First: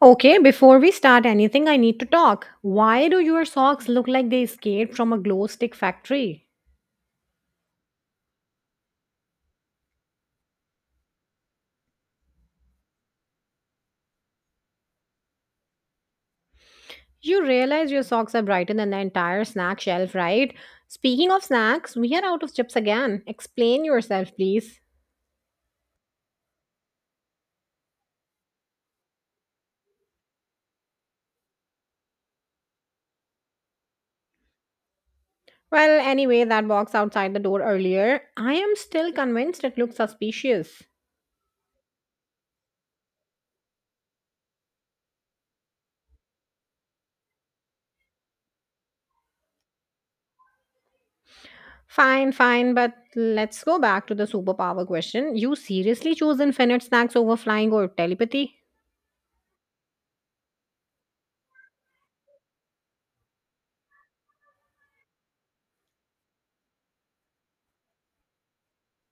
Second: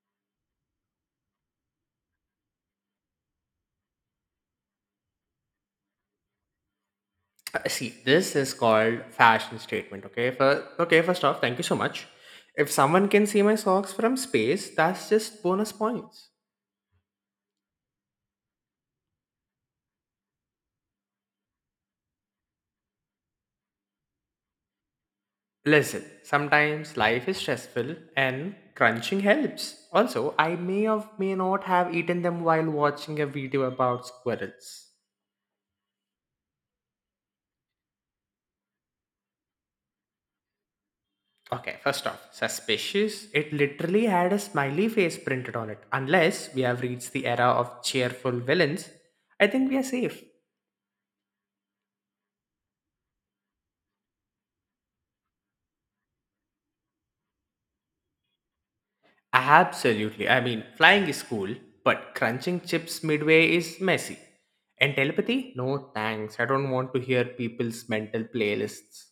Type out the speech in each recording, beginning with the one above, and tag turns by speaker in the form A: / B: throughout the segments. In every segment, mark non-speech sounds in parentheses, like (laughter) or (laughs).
A: Okay, before we start anything, I need to talk. Why do your socks look like they escaped from a glow stick factory?
B: See, this is called fashion statement. Okay, first off, thank you so much. If someone can see my socks from space, that's just bonus points.
A: You realize your socks are brighter than the entire snack shelf, right? Speaking of snacks, we are out of chips again. Explain yourself, please.
B: Listen, sometimes life is stressful and crunching helps. Also, I may or may not have eaten them while watching a video about squirrels.
A: Well, anyway, that box outside the door earlier, I am still convinced it looks suspicious.
B: Okay, first off, suspicious. It literally had a smiley face printed on it. Unless we have reached the era of cheerful villains, I think we are safe.
A: Fine, fine, but let's go back to the superpower question. You seriously chose infinite snacks over flying or telepathy?
B: Absolutely. I mean, flying is cool, but crunching chips midway is messy. And telepathy? No thanks. I don't want to hear people's mental playlists.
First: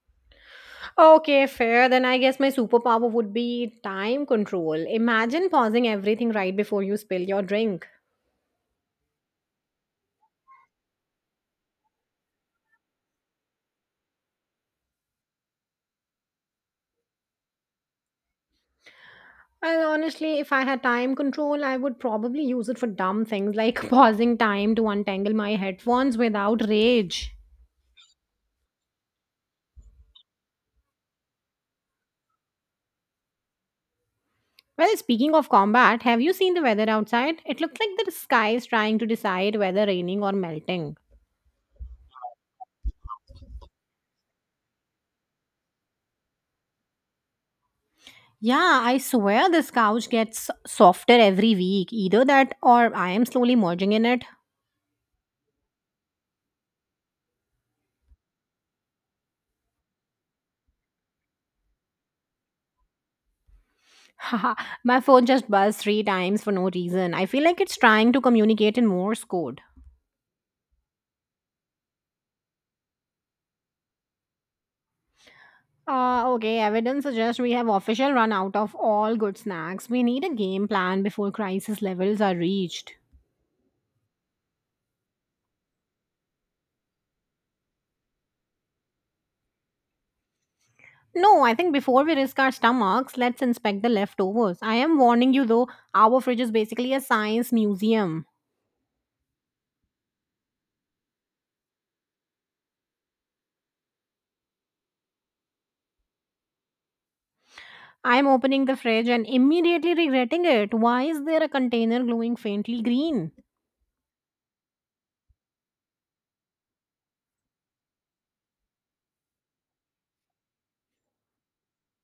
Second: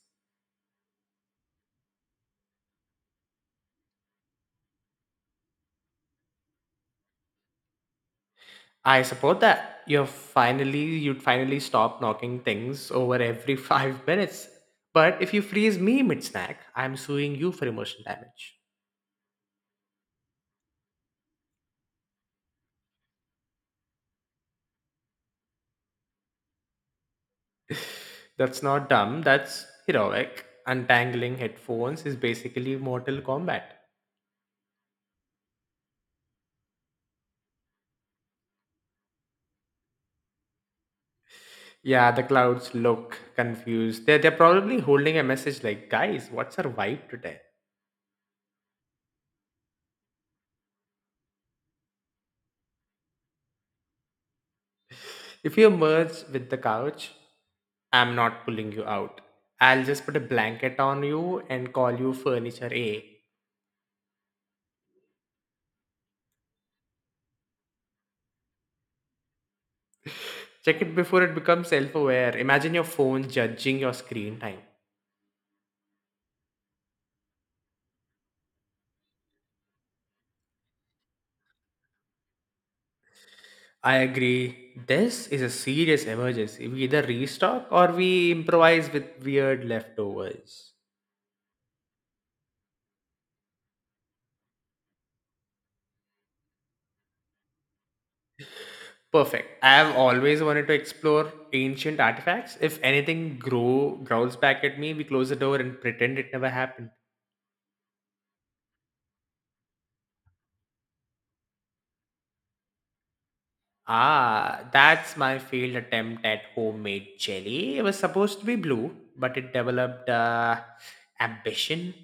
A: Okay, fair. Then I guess my superpower would be time control. Imagine pausing everything right before you spill your drink.
B: I support that. You'd finally stop knocking things over every (laughs) 5 minutes. But if you freeze me mid snack, I'm suing you for emotional damage.
A: And honestly, if I had time control, I would probably use it for dumb things like (laughs) pausing time to untangle my headphones without rage.
B: That's not dumb, that's heroic. Untangling headphones is basically Mortal Kombat.
A: Well, speaking of combat, have you seen the weather outside? It looks like the sky is trying to decide whether raining or melting.
B: Yeah, the clouds look confused. They're probably holding a message like, guys, what's our vibe today?
A: Yeah, I swear this couch gets softer every week. Either that or I am slowly merging in it.
B: If you merge with the couch, I'm not pulling you out. I'll just put a blanket on you and call you furniture A.
A: Haha, my phone just buzzed three times for no reason. I feel like it's trying to communicate in Morse code.
B: Check it before it becomes self aware. Imagine your phone judging your screen time.
A: Okay, evidence suggests we have official run out of all good snacks. We need a game plan before crisis levels are reached.
B: I agree. This is a serious emergency. We either restock or we improvise with weird leftovers.
A: No, I think before we risk our stomachs, let's inspect the leftovers. I am warning you though, our fridge is basically a science museum.
B: Perfect. I have always wanted to explore ancient artifacts. If anything growls back at me, we close the door and pretend it never happened.
A: I am opening the fridge and immediately regretting it. Why is there a container glowing faintly green?
B: Ah, that's my failed attempt at homemade jelly. It was supposed to be blue, but it developed ambition.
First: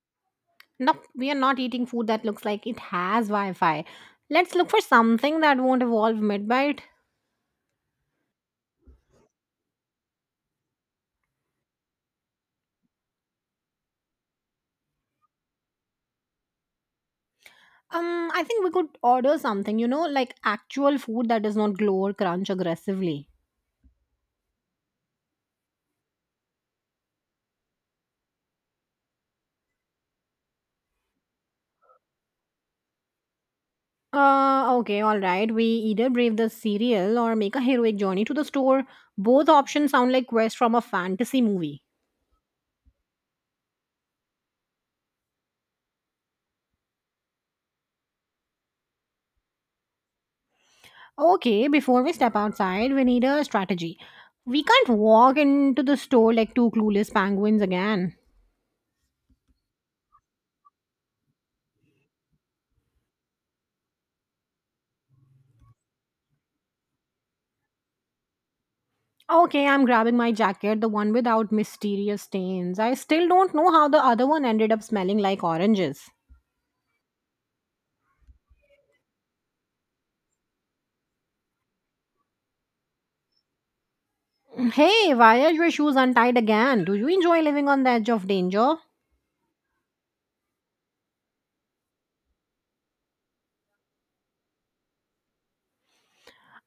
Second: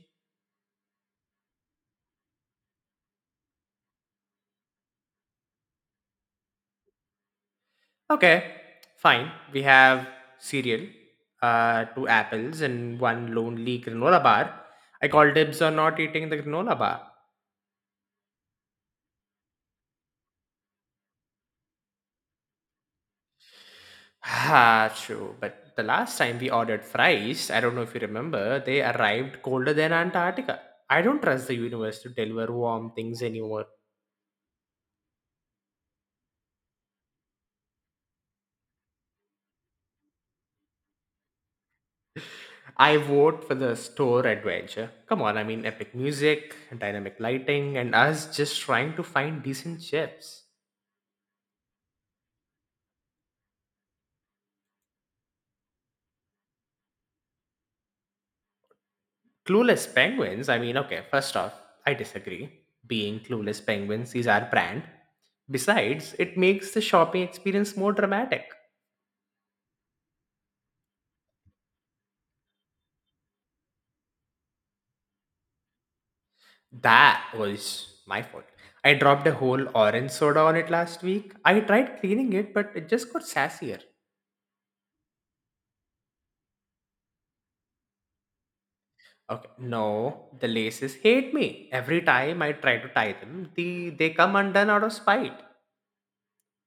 A: Nope, we are not eating food that looks like it has Wi Fi. Let's look for something that won't evolve mid bite.
B: Okay, fine. We have cereal, two apples, and one lonely granola bar. I call dibs on not eating the granola bar.
A: I think we could order something, like actual food that does not glow or crunch aggressively.
B: Ah, true. But the last time we ordered fries, I don't know if you remember, they arrived colder than Antarctica. I don't trust the universe to deliver warm things anymore.
A: Okay, alright, we either brave the cereal or make a heroic journey to the store. Both options sound like quests from a fantasy movie.
B: I vote for the store adventure. Come on, I mean, epic music, dynamic lighting, and us just trying to find decent chips.
A: Okay, before we step outside, we need a strategy. We can't walk into the store like two clueless penguins again.
B: Clueless penguins, I mean, okay, first off, I disagree. Being clueless penguins is our brand. Besides, it makes the shopping experience more dramatic.
A: Okay, I'm grabbing my jacket, the one without mysterious stains. I still don't know how the other one ended up smelling like oranges.
B: That was my fault. I dropped a whole orange soda on it last week. I tried cleaning it, but it just got sassier.
A: (laughs) Hey, why are your shoes untied again? Do you enjoy living on the edge of danger?
B: Okay, no, the laces hate me. Every time I try to tie them, they come undone out of spite.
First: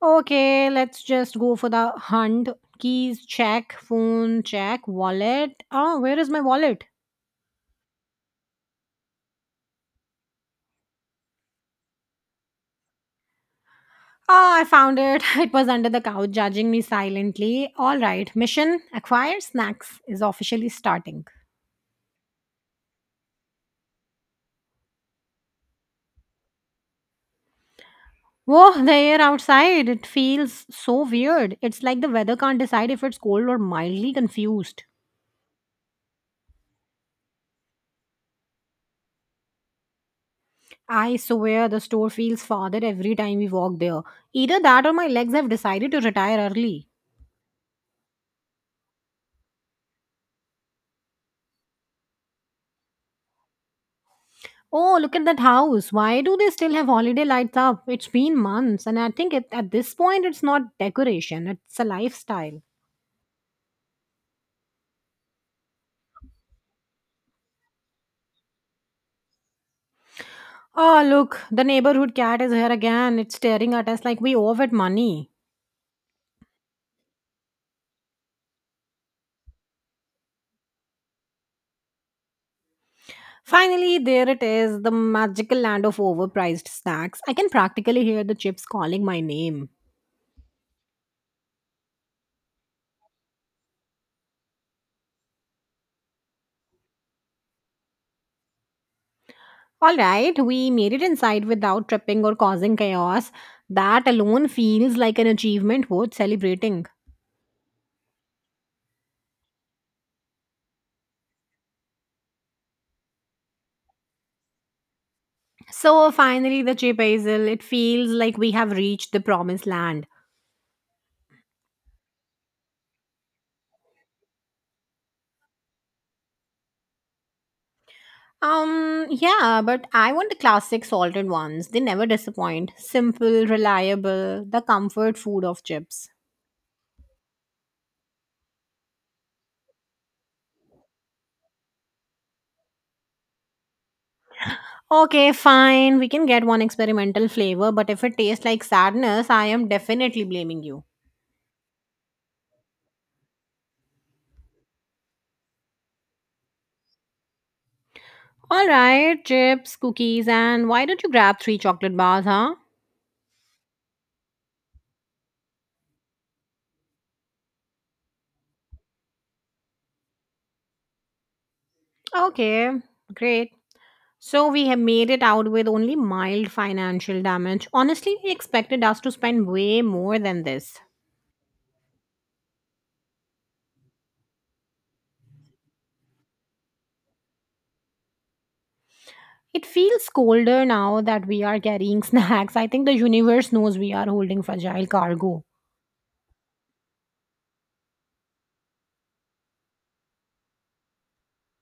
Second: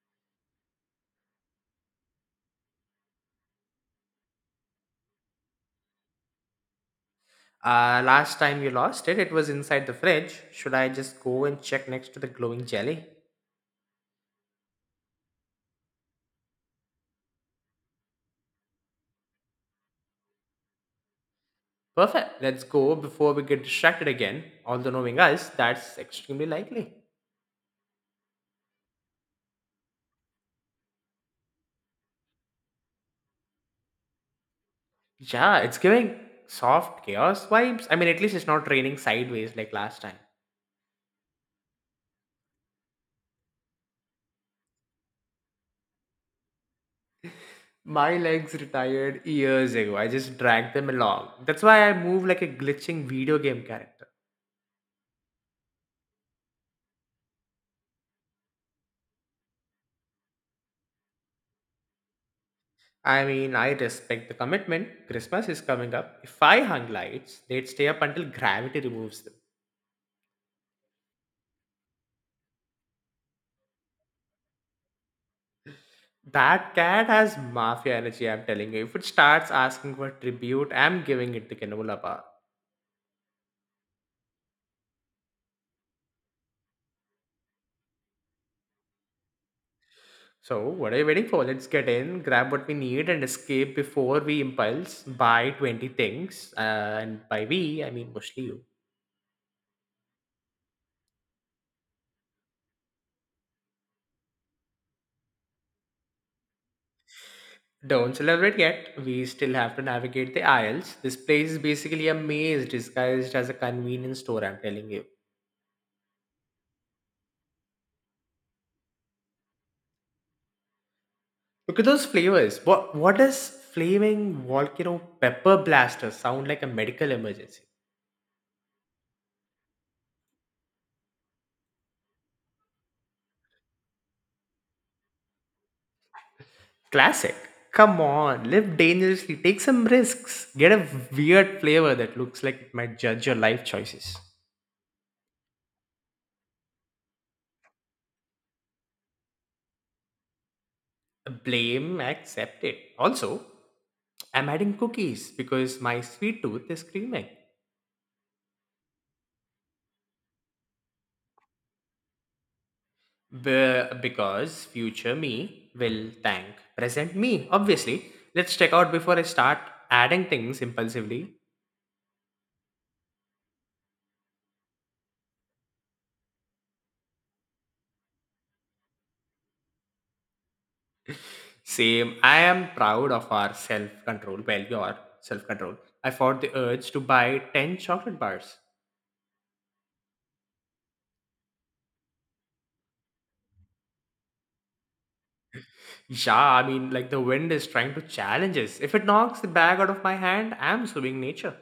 A: Okay, let's just go for the hunt. Keys, check. Phone, check. Wallet. Oh, where is my wallet?
B: Last time you lost it, it was inside the fridge. Should I just go and check next to the glowing jelly?
A: Oh, I found it. (laughs) It was under the couch, judging me silently. All right, mission acquire snacks is officially starting.
B: Perfect, let's go before we get distracted again. Although knowing us, that's extremely likely.
A: Oh, (laughs) the air outside, it feels so weird. It's like the weather can't decide if it's cold or mildly confused.
B: Yeah, it's giving soft chaos vibes. I mean, at least it's not raining sideways like last time.
A: I swear the store feels farther every time we walk there. Either that or my legs have decided to retire early.
B: My legs retired years ago. I just dragged them along. That's why I move like a glitching video game character.
A: Oh, look at that house. Why do they still have holiday lights up? It's been months, and at this point it's not decoration, it's a lifestyle.
B: I mean, I respect the commitment. Christmas is coming up. If I hung lights, they'd stay up until gravity removes them.
A: Oh, look, the neighborhood cat is here again. It's staring at us like we owe it money.
B: That cat has mafia energy, I'm telling you. If it starts asking for tribute, I'm giving it the Canola bar.
A: Finally, there it is, the magical land of overpriced snacks. I can practically hear the chips calling my name.
B: So, what are you waiting for? Let's get in, grab what we need, and escape before we impulse buy 20 things. And by we, I mean mostly you.
A: Alright, we made it inside without tripping or causing chaos. That alone feels like an achievement worth celebrating.
B: Don't celebrate yet. We still have to navigate the aisles. This place is basically a maze disguised as a convenience store, I'm telling you.
A: So, finally, the chip hazel, it feels like we have reached the promised land.
B: Look at those flavors. What does flaming volcano pepper blaster sound like? A medical emergency?
A: Yeah, but I want the classic salted ones. They never disappoint. Simple, reliable, the comfort food of chips.
B: Classic. Come on, live dangerously, take some risks, get a weird flavor that looks like it might judge your life choices.
A: Okay, fine. We can get one experimental flavor, but if it tastes like sadness, I am definitely blaming you.
B: Blame accepted. Also, I'm adding cookies because my sweet tooth is screaming.
A: Alright, chips, cookies, and why don't you grab three chocolate bars, huh?
B: Because future me will thank present me, obviously. Let's check out before I start adding things impulsively.
A: Okay, great. So we have made it out with only mild financial damage. Honestly, he expected us to spend way more than this.
B: Same, I am proud of our self control. Well, your self control. I fought the urge to buy 10 chocolate bars.
A: It feels colder now that we are carrying (laughs) snacks. I think the universe knows we are holding fragile cargo.
B: Yeah, I mean, like the wind is trying to challenge us. If it knocks the bag out of my hand, I'm suing nature.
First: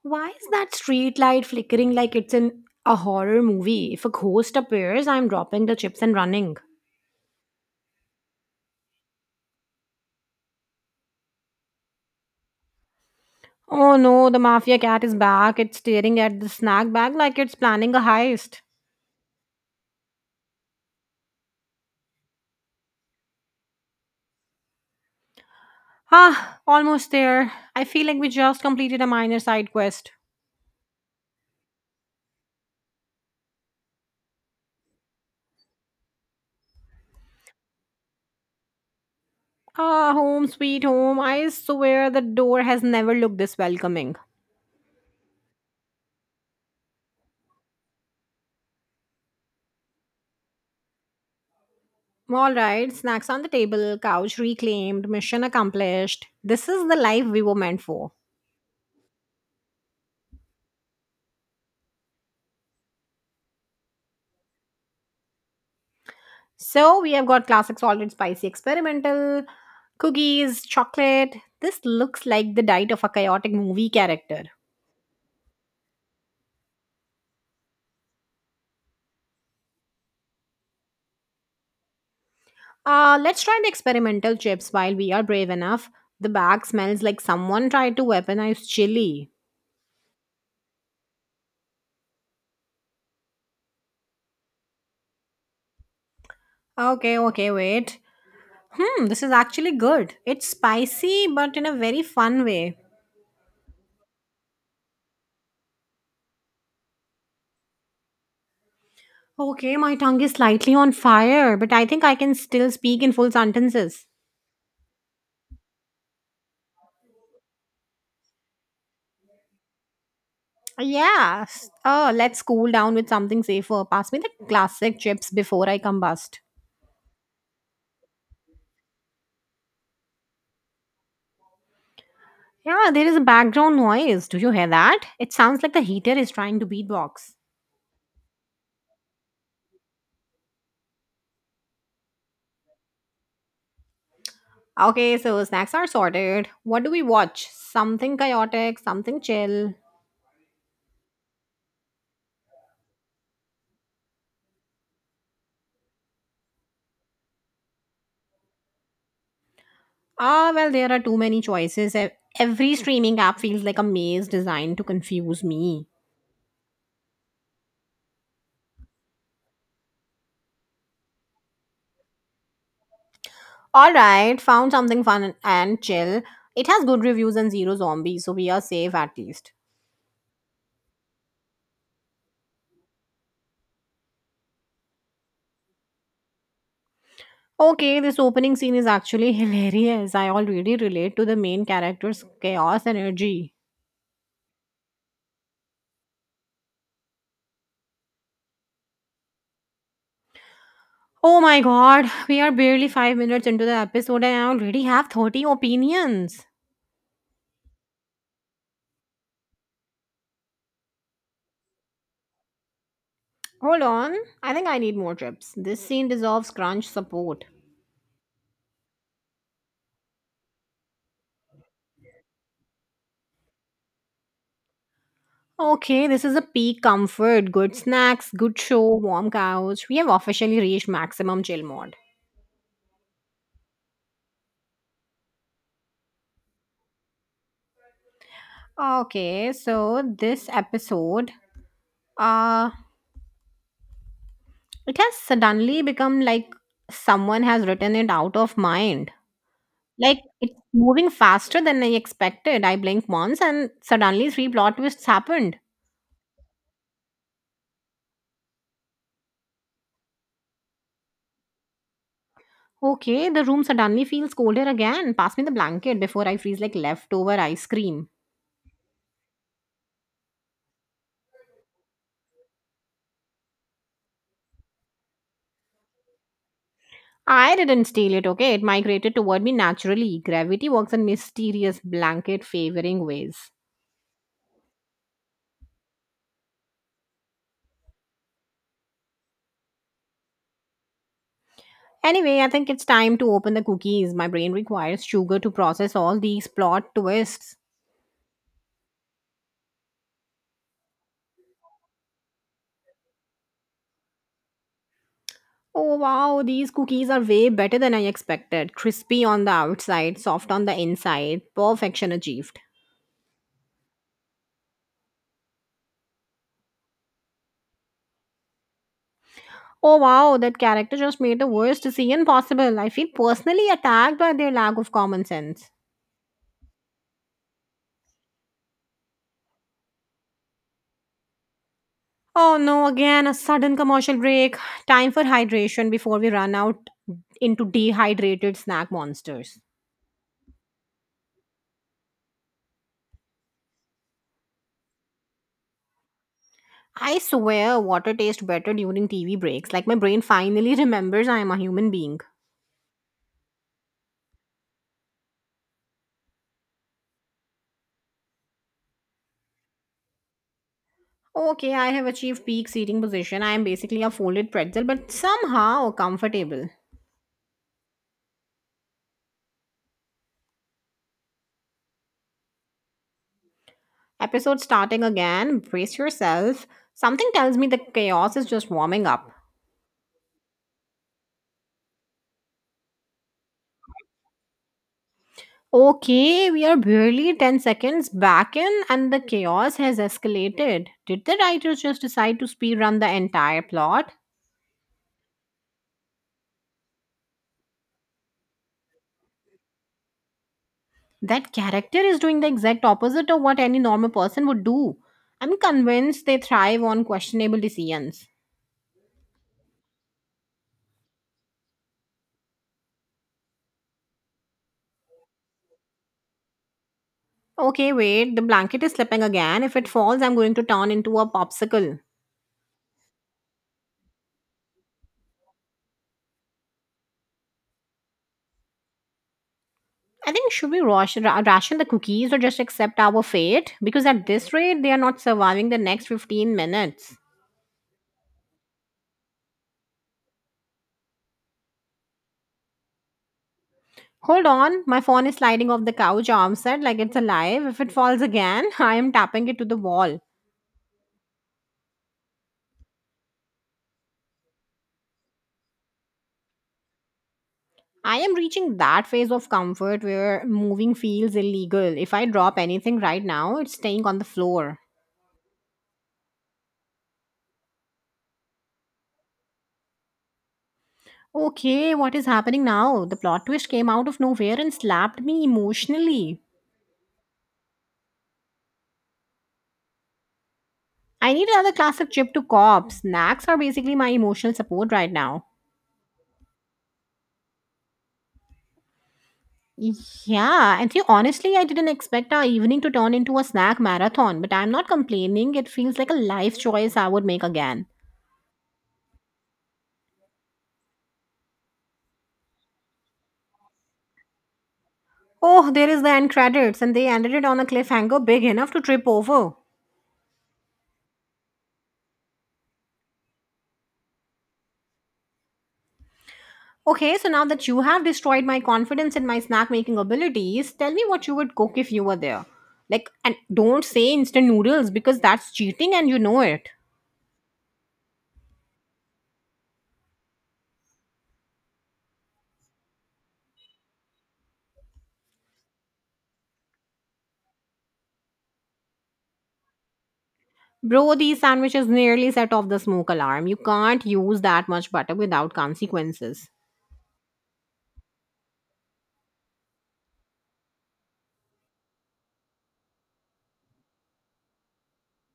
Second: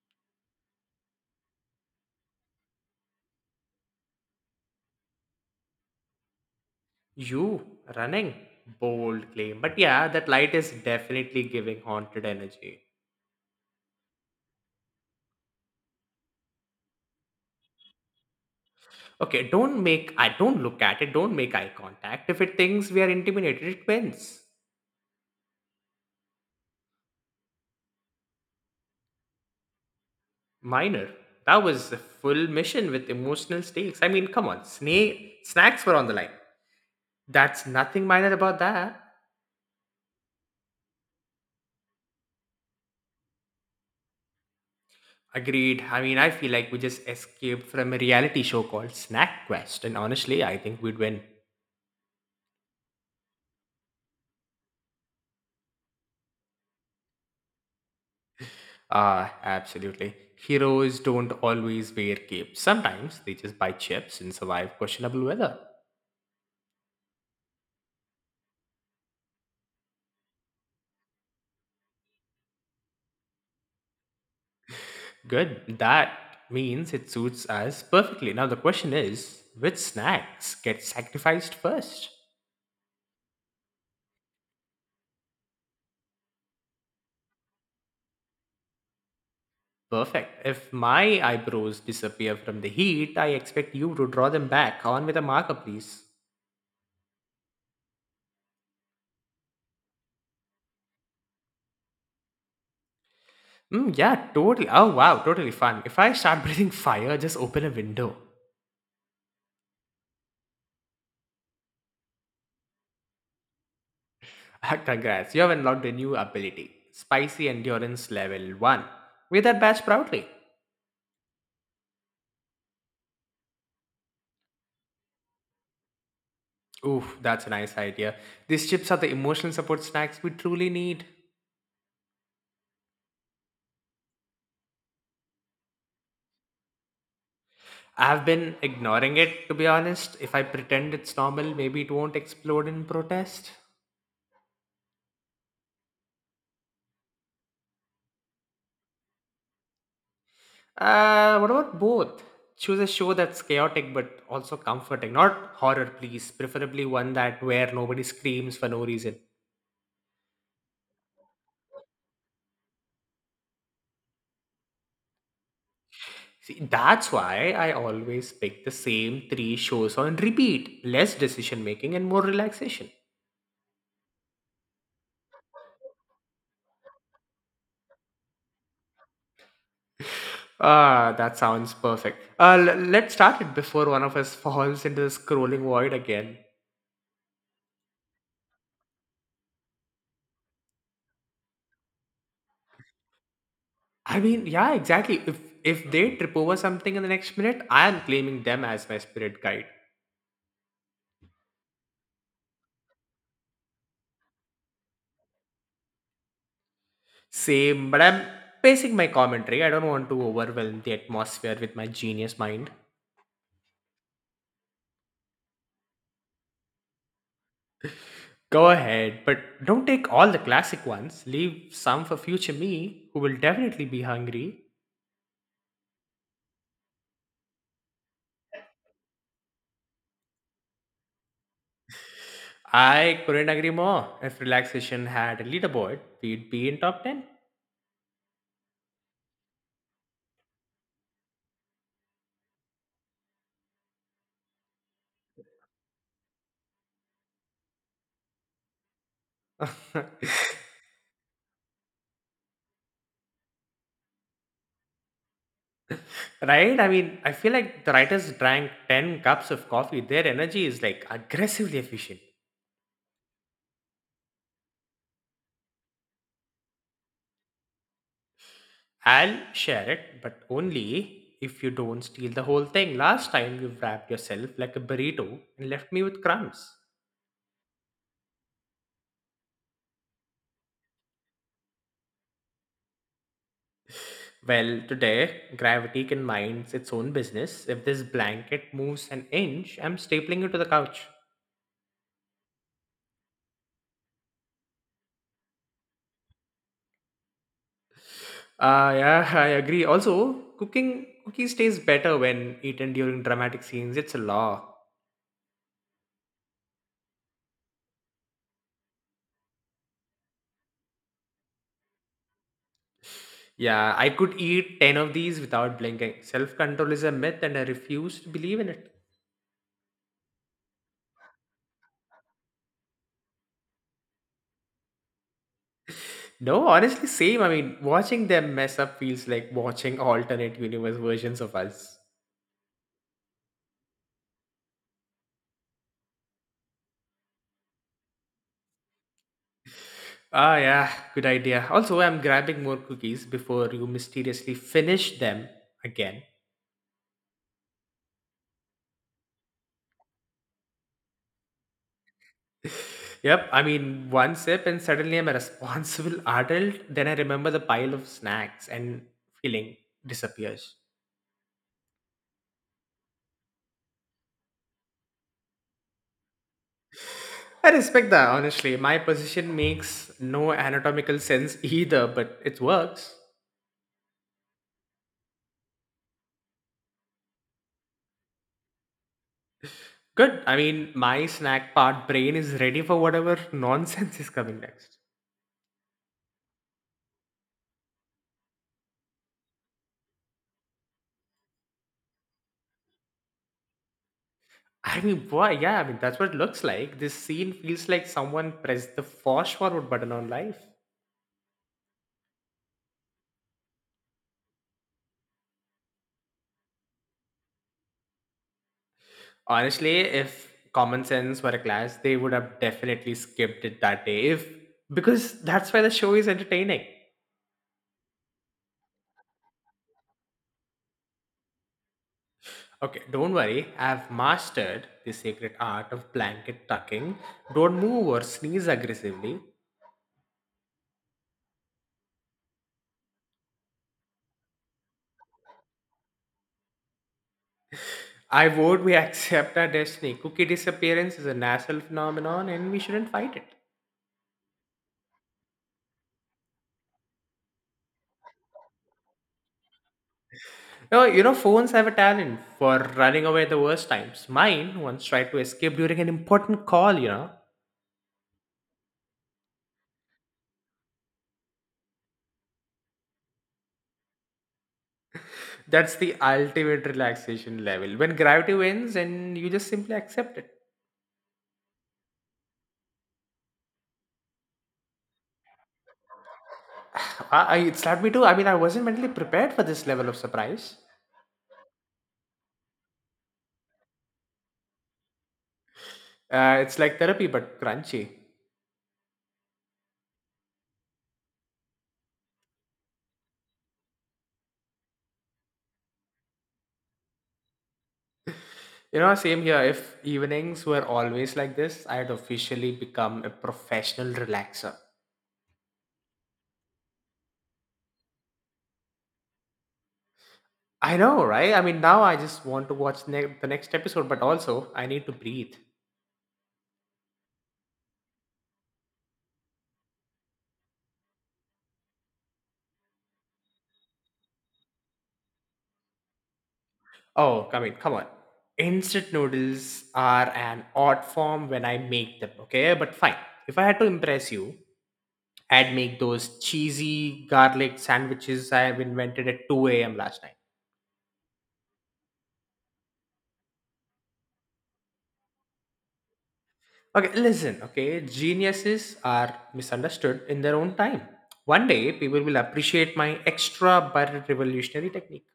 A: Why is that street light flickering like it's in a horror movie? If a ghost appears, I'm dropping the chips and running.
B: You running? Bold claim. But yeah, that light is definitely giving haunted energy.
A: Oh no, the mafia cat is back. It's staring at the snack bag like it's planning a heist.
B: Okay, don't make I don't look at it, don't make eye contact. If it thinks we are intimidated, it wins.
A: Ah, almost there. I feel like we just completed a minor side quest.
B: Minor. That was a full mission with emotional stakes. I mean, come on, snake snacks were on the line. That's nothing minor about that.
A: Ah, home sweet home. I swear the door has never looked this welcoming.
B: Agreed. I mean, I feel like we just escaped from a reality show called Snack Quest, and honestly, I think we'd win.
A: All right, snacks on the table, couch reclaimed, mission accomplished. This is the life we were meant for.
B: Ah, absolutely. Heroes don't always wear capes. Sometimes they just buy chips and survive questionable weather.
A: So we have got classic salt and spicy experimental, cookies, chocolate. This looks like the diet of a chaotic movie character.
B: Good. That means it suits us perfectly. Now the question is, which snacks get sacrificed first?
A: Let's try the experimental chips while we are brave enough. The bag smells like someone tried to weaponize chili.
B: Perfect. If my eyebrows disappear from the heat, I expect you to draw them back on with a marker, please.
A: Okay, wait. Hmm, this is actually good. It's spicy, but in a very fun way.
B: Mm, yeah, totally. Oh, wow, totally fun. If I start (laughs) breathing fire, just open a window.
A: Okay, my tongue is slightly on fire, but I think I can still speak in full sentences.
B: (laughs) Congrats, you have unlocked a new ability, Spicy Endurance Level 1. Wear that badge proudly.
A: Yeah. Oh, let's cool down with something safer. Pass me the classic chips before I combust.
B: Oof, that's a nice idea. These chips are the emotional support snacks we truly need.
A: Yeah, there is a background noise. Do you hear that? It sounds like the heater is trying to beatbox.
B: I've been ignoring it, to be honest. If I pretend it's normal, maybe it won't explode in protest.
A: Okay, so snacks are sorted. What do we watch? Something chaotic, something chill.
B: What about both? Choose a show that's chaotic but also comforting. Not horror, please. Preferably one that where nobody screams for no reason.
A: Ah, well, there are too many choices. Every streaming app feels like a maze designed to confuse me.
B: See, that's why I always pick the same three shows on repeat. Less decision making and more relaxation.
A: Alright, found something fun and chill. It has good reviews and zero zombies, so we are safe at least.
B: Ah, that sounds perfect. Let's start it before one of us (laughs) falls into the scrolling void again.
A: Okay, this opening scene is actually (laughs) hilarious. I already relate to the main character's chaos energy.
B: I mean, yeah, exactly. If they trip over something in the next minute, I am claiming them as my spirit guide.
A: Oh my god, we are barely 5 minutes into the episode and I already have 30 opinions.
B: Same, but I'm pacing my commentary. I don't want to overwhelm the atmosphere with my genius mind.
A: Hold on, I think I need more chips. This scene deserves crunch support.
B: Go ahead, but don't take all the classic ones. Leave some for future me, who will definitely be hungry.
A: Okay, this is a peak comfort. Good snacks, good show, warm couch. We have officially reached maximum chill mode.
B: I couldn't agree more. If relaxation had a leaderboard, we'd be in top 10.
A: Okay, so this episode. Uh It has suddenly become like someone has written it out of mind. Like
B: (laughs)
A: it's moving faster than I expected. I blinked once and suddenly three plot twists happened.
B: Right? I mean, I feel like the writers drank 10 cups of coffee. Their energy is like aggressively efficient.
A: Okay, the room suddenly feels colder again. Pass me the blanket before I freeze like leftover ice cream.
B: I'll share it, but only if you don't steal the whole thing. Last time you wrapped yourself like a burrito and left me with crumbs.
A: I didn't steal it, okay? It migrated toward me naturally. Gravity works in mysterious blanket favoring ways.
B: Well, today, gravity can mind its own business. If this blanket moves an inch, I'm stapling it to the couch.
A: Anyway, I think it's time to open the cookies. My brain requires sugar to process all these plot twists.
B: Ah, yeah, (laughs) I agree. Also, cooking cookies taste better when eaten during dramatic scenes. It's a law.
A: Oh wow, these cookies are way better than I expected. Crispy on the outside, soft on the inside. Perfection achieved.
B: Yeah, I could eat 10 of these without blinking. Self control is a myth and I refuse to believe in it.
A: Oh wow, that character just made the worst decision possible. I feel personally attacked by their lack of common sense.
B: No, honestly, same. I mean, watching them mess up feels like watching alternate universe versions of us.
A: Oh no, again a sudden commercial break. Time for hydration before we run out into dehydrated snack monsters.
B: Ah, yeah, good idea. Also, I'm grabbing more cookies before you mysteriously finish them again.
A: I swear water tastes better during TV breaks. Like my brain finally (laughs) remembers I am a human being.
B: (laughs) Yep, I mean, one sip and suddenly I'm a responsible (laughs) adult. Then I remember the pile of snacks and feeling disappears.
A: Okay, I have achieved peak seating position. I am basically a folded pretzel, but somehow comfortable.
B: I respect that, honestly. My position makes no anatomical sense (laughs) either, but it works.
A: Episode starting again. Brace yourself. Something tells me the chaos is just warming up.
B: Good. I mean, my snack part brain is ready for whatever (laughs) nonsense is coming next.
A: Okay, we are barely 10 seconds back in, and the chaos has escalated. Did the writers just decide to speedrun the entire plot?
B: I mean, boy, yeah, I mean, that's what it looks like. This scene feels like someone pressed the fast forward button on life.
A: That character is doing the exact opposite of what any normal person would do. I'm convinced they thrive on questionable decisions.
B: Honestly, if common sense were a class, they would have definitely skipped it that day. If because that's why the show is entertaining.
A: Okay, wait, the blanket is slipping again. If it falls, I'm going to turn into a popsicle.
B: Okay, don't worry. I've mastered the sacred art of blanket tucking. Don't move or sneeze aggressively.
A: I think should we ration the cookies or just accept our fate? Because at this rate, they are not surviving the next 15 minutes.
B: I vote we (laughs) accept our destiny. Cookie disappearance is a national phenomenon and we shouldn't fight it.
A: Hold on, my phone is sliding off the couch armset like it's alive. If it falls again, (laughs) I am tapping it to the wall.
B: Oh, you know, phones have a talent for running away the worst times. Mine once tried to escape during an important call, you know.
A: I am reaching that phase of comfort where moving feels illegal. If I drop anything right now, it's staying on the floor.
B: That's the ultimate relaxation level. When gravity wins and you just simply accept it.
A: Okay, what is happening now? The plot twist came out of nowhere and slapped me emotionally.
B: It slapped me too. I mean, I wasn't mentally prepared for this level of surprise.
A: I need another classic chip to cop. Snacks are basically my emotional support right now.
B: It's like therapy, but crunchy.
A: Yeah, and see, honestly, I didn't expect our evening to turn into a snack marathon, but I'm not complaining. It feels like a life choice I would make again.
B: You know, same here. If evenings were always like this, I had officially become a professional relaxer.
A: Oh, there is the end credits, and they ended it on a cliffhanger big enough to trip over.
B: I know, right? I mean, now I just want to watch the next episode, but also I need to breathe.
A: Okay, so now that you have destroyed my confidence in my snack making abilities, tell me what you would cook if you were there. Like, and don't say instant noodles because that's cheating and you know it.
B: Oh, I mean, come on. Instant noodles are an odd form when I make them, okay? But fine. If I had to impress you, I'd make those cheesy garlic sandwiches I have invented at 2 a.m. last night.
A: Bro, these sandwiches nearly set off the smoke alarm. You can't use that much butter without consequences.
B: Okay, listen, okay? Geniuses are misunderstood in their own time. One day, people will appreciate my extra but revolutionary technique.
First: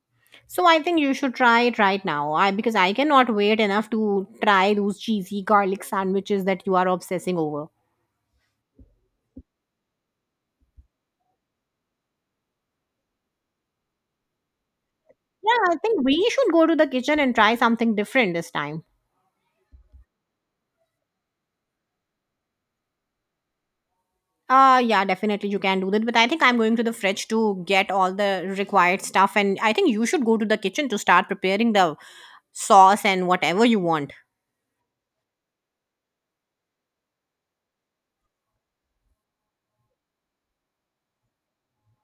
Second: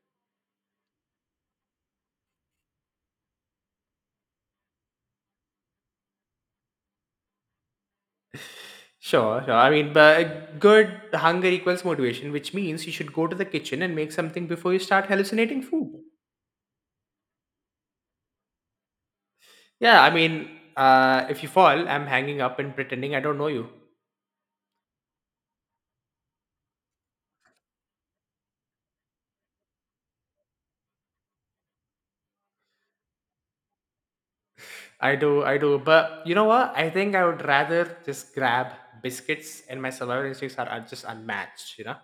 A: So I think you should try it right now. I Because I cannot wait enough to try those cheesy garlic sandwiches that you are obsessing over.
B: Sure, sure. I mean, but good hunger equals motivation, which means you should go to the kitchen and make something before you start hallucinating
A: Yeah, I
B: food.
A: think we should go to the kitchen and try something different this time.
B: Yeah, I mean, if you fall, I'm hanging up and pretending I don't know you.
A: Yeah, definitely you can do that. But I think I'm going to the fridge to get all the required stuff and I think you should go to the kitchen to start preparing the sauce and whatever you want.
B: I do. But you know what? I think I would rather just grab biscuits, and my survival instincts are just unmatched. You know?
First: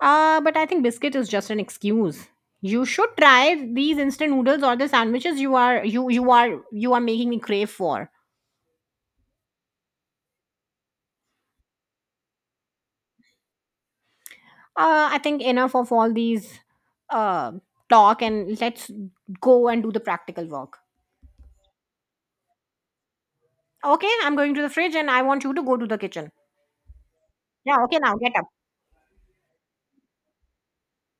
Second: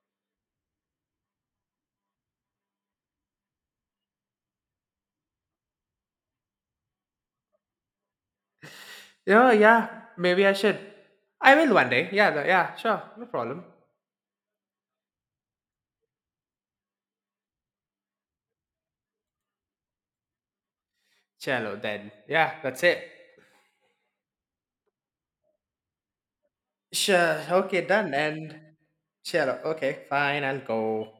A: But I think biscuit is just an excuse. You should try these instant noodles or the sandwiches you are making me crave for.
B: Yeah, yeah. Maybe I should. I will one day. Yeah. Yeah. Sure. No problem.
A: I think enough of all these uh talk and let's go and do the practical work.
B: Chalo then. Yeah. That's it.
A: Okay, I'm going to the fridge and I want you to go to the kitchen.
B: Sure. Okay.
A: Yeah, okay
B: Done.
A: now get up.
B: And chalo. Okay. Fine. I'll go.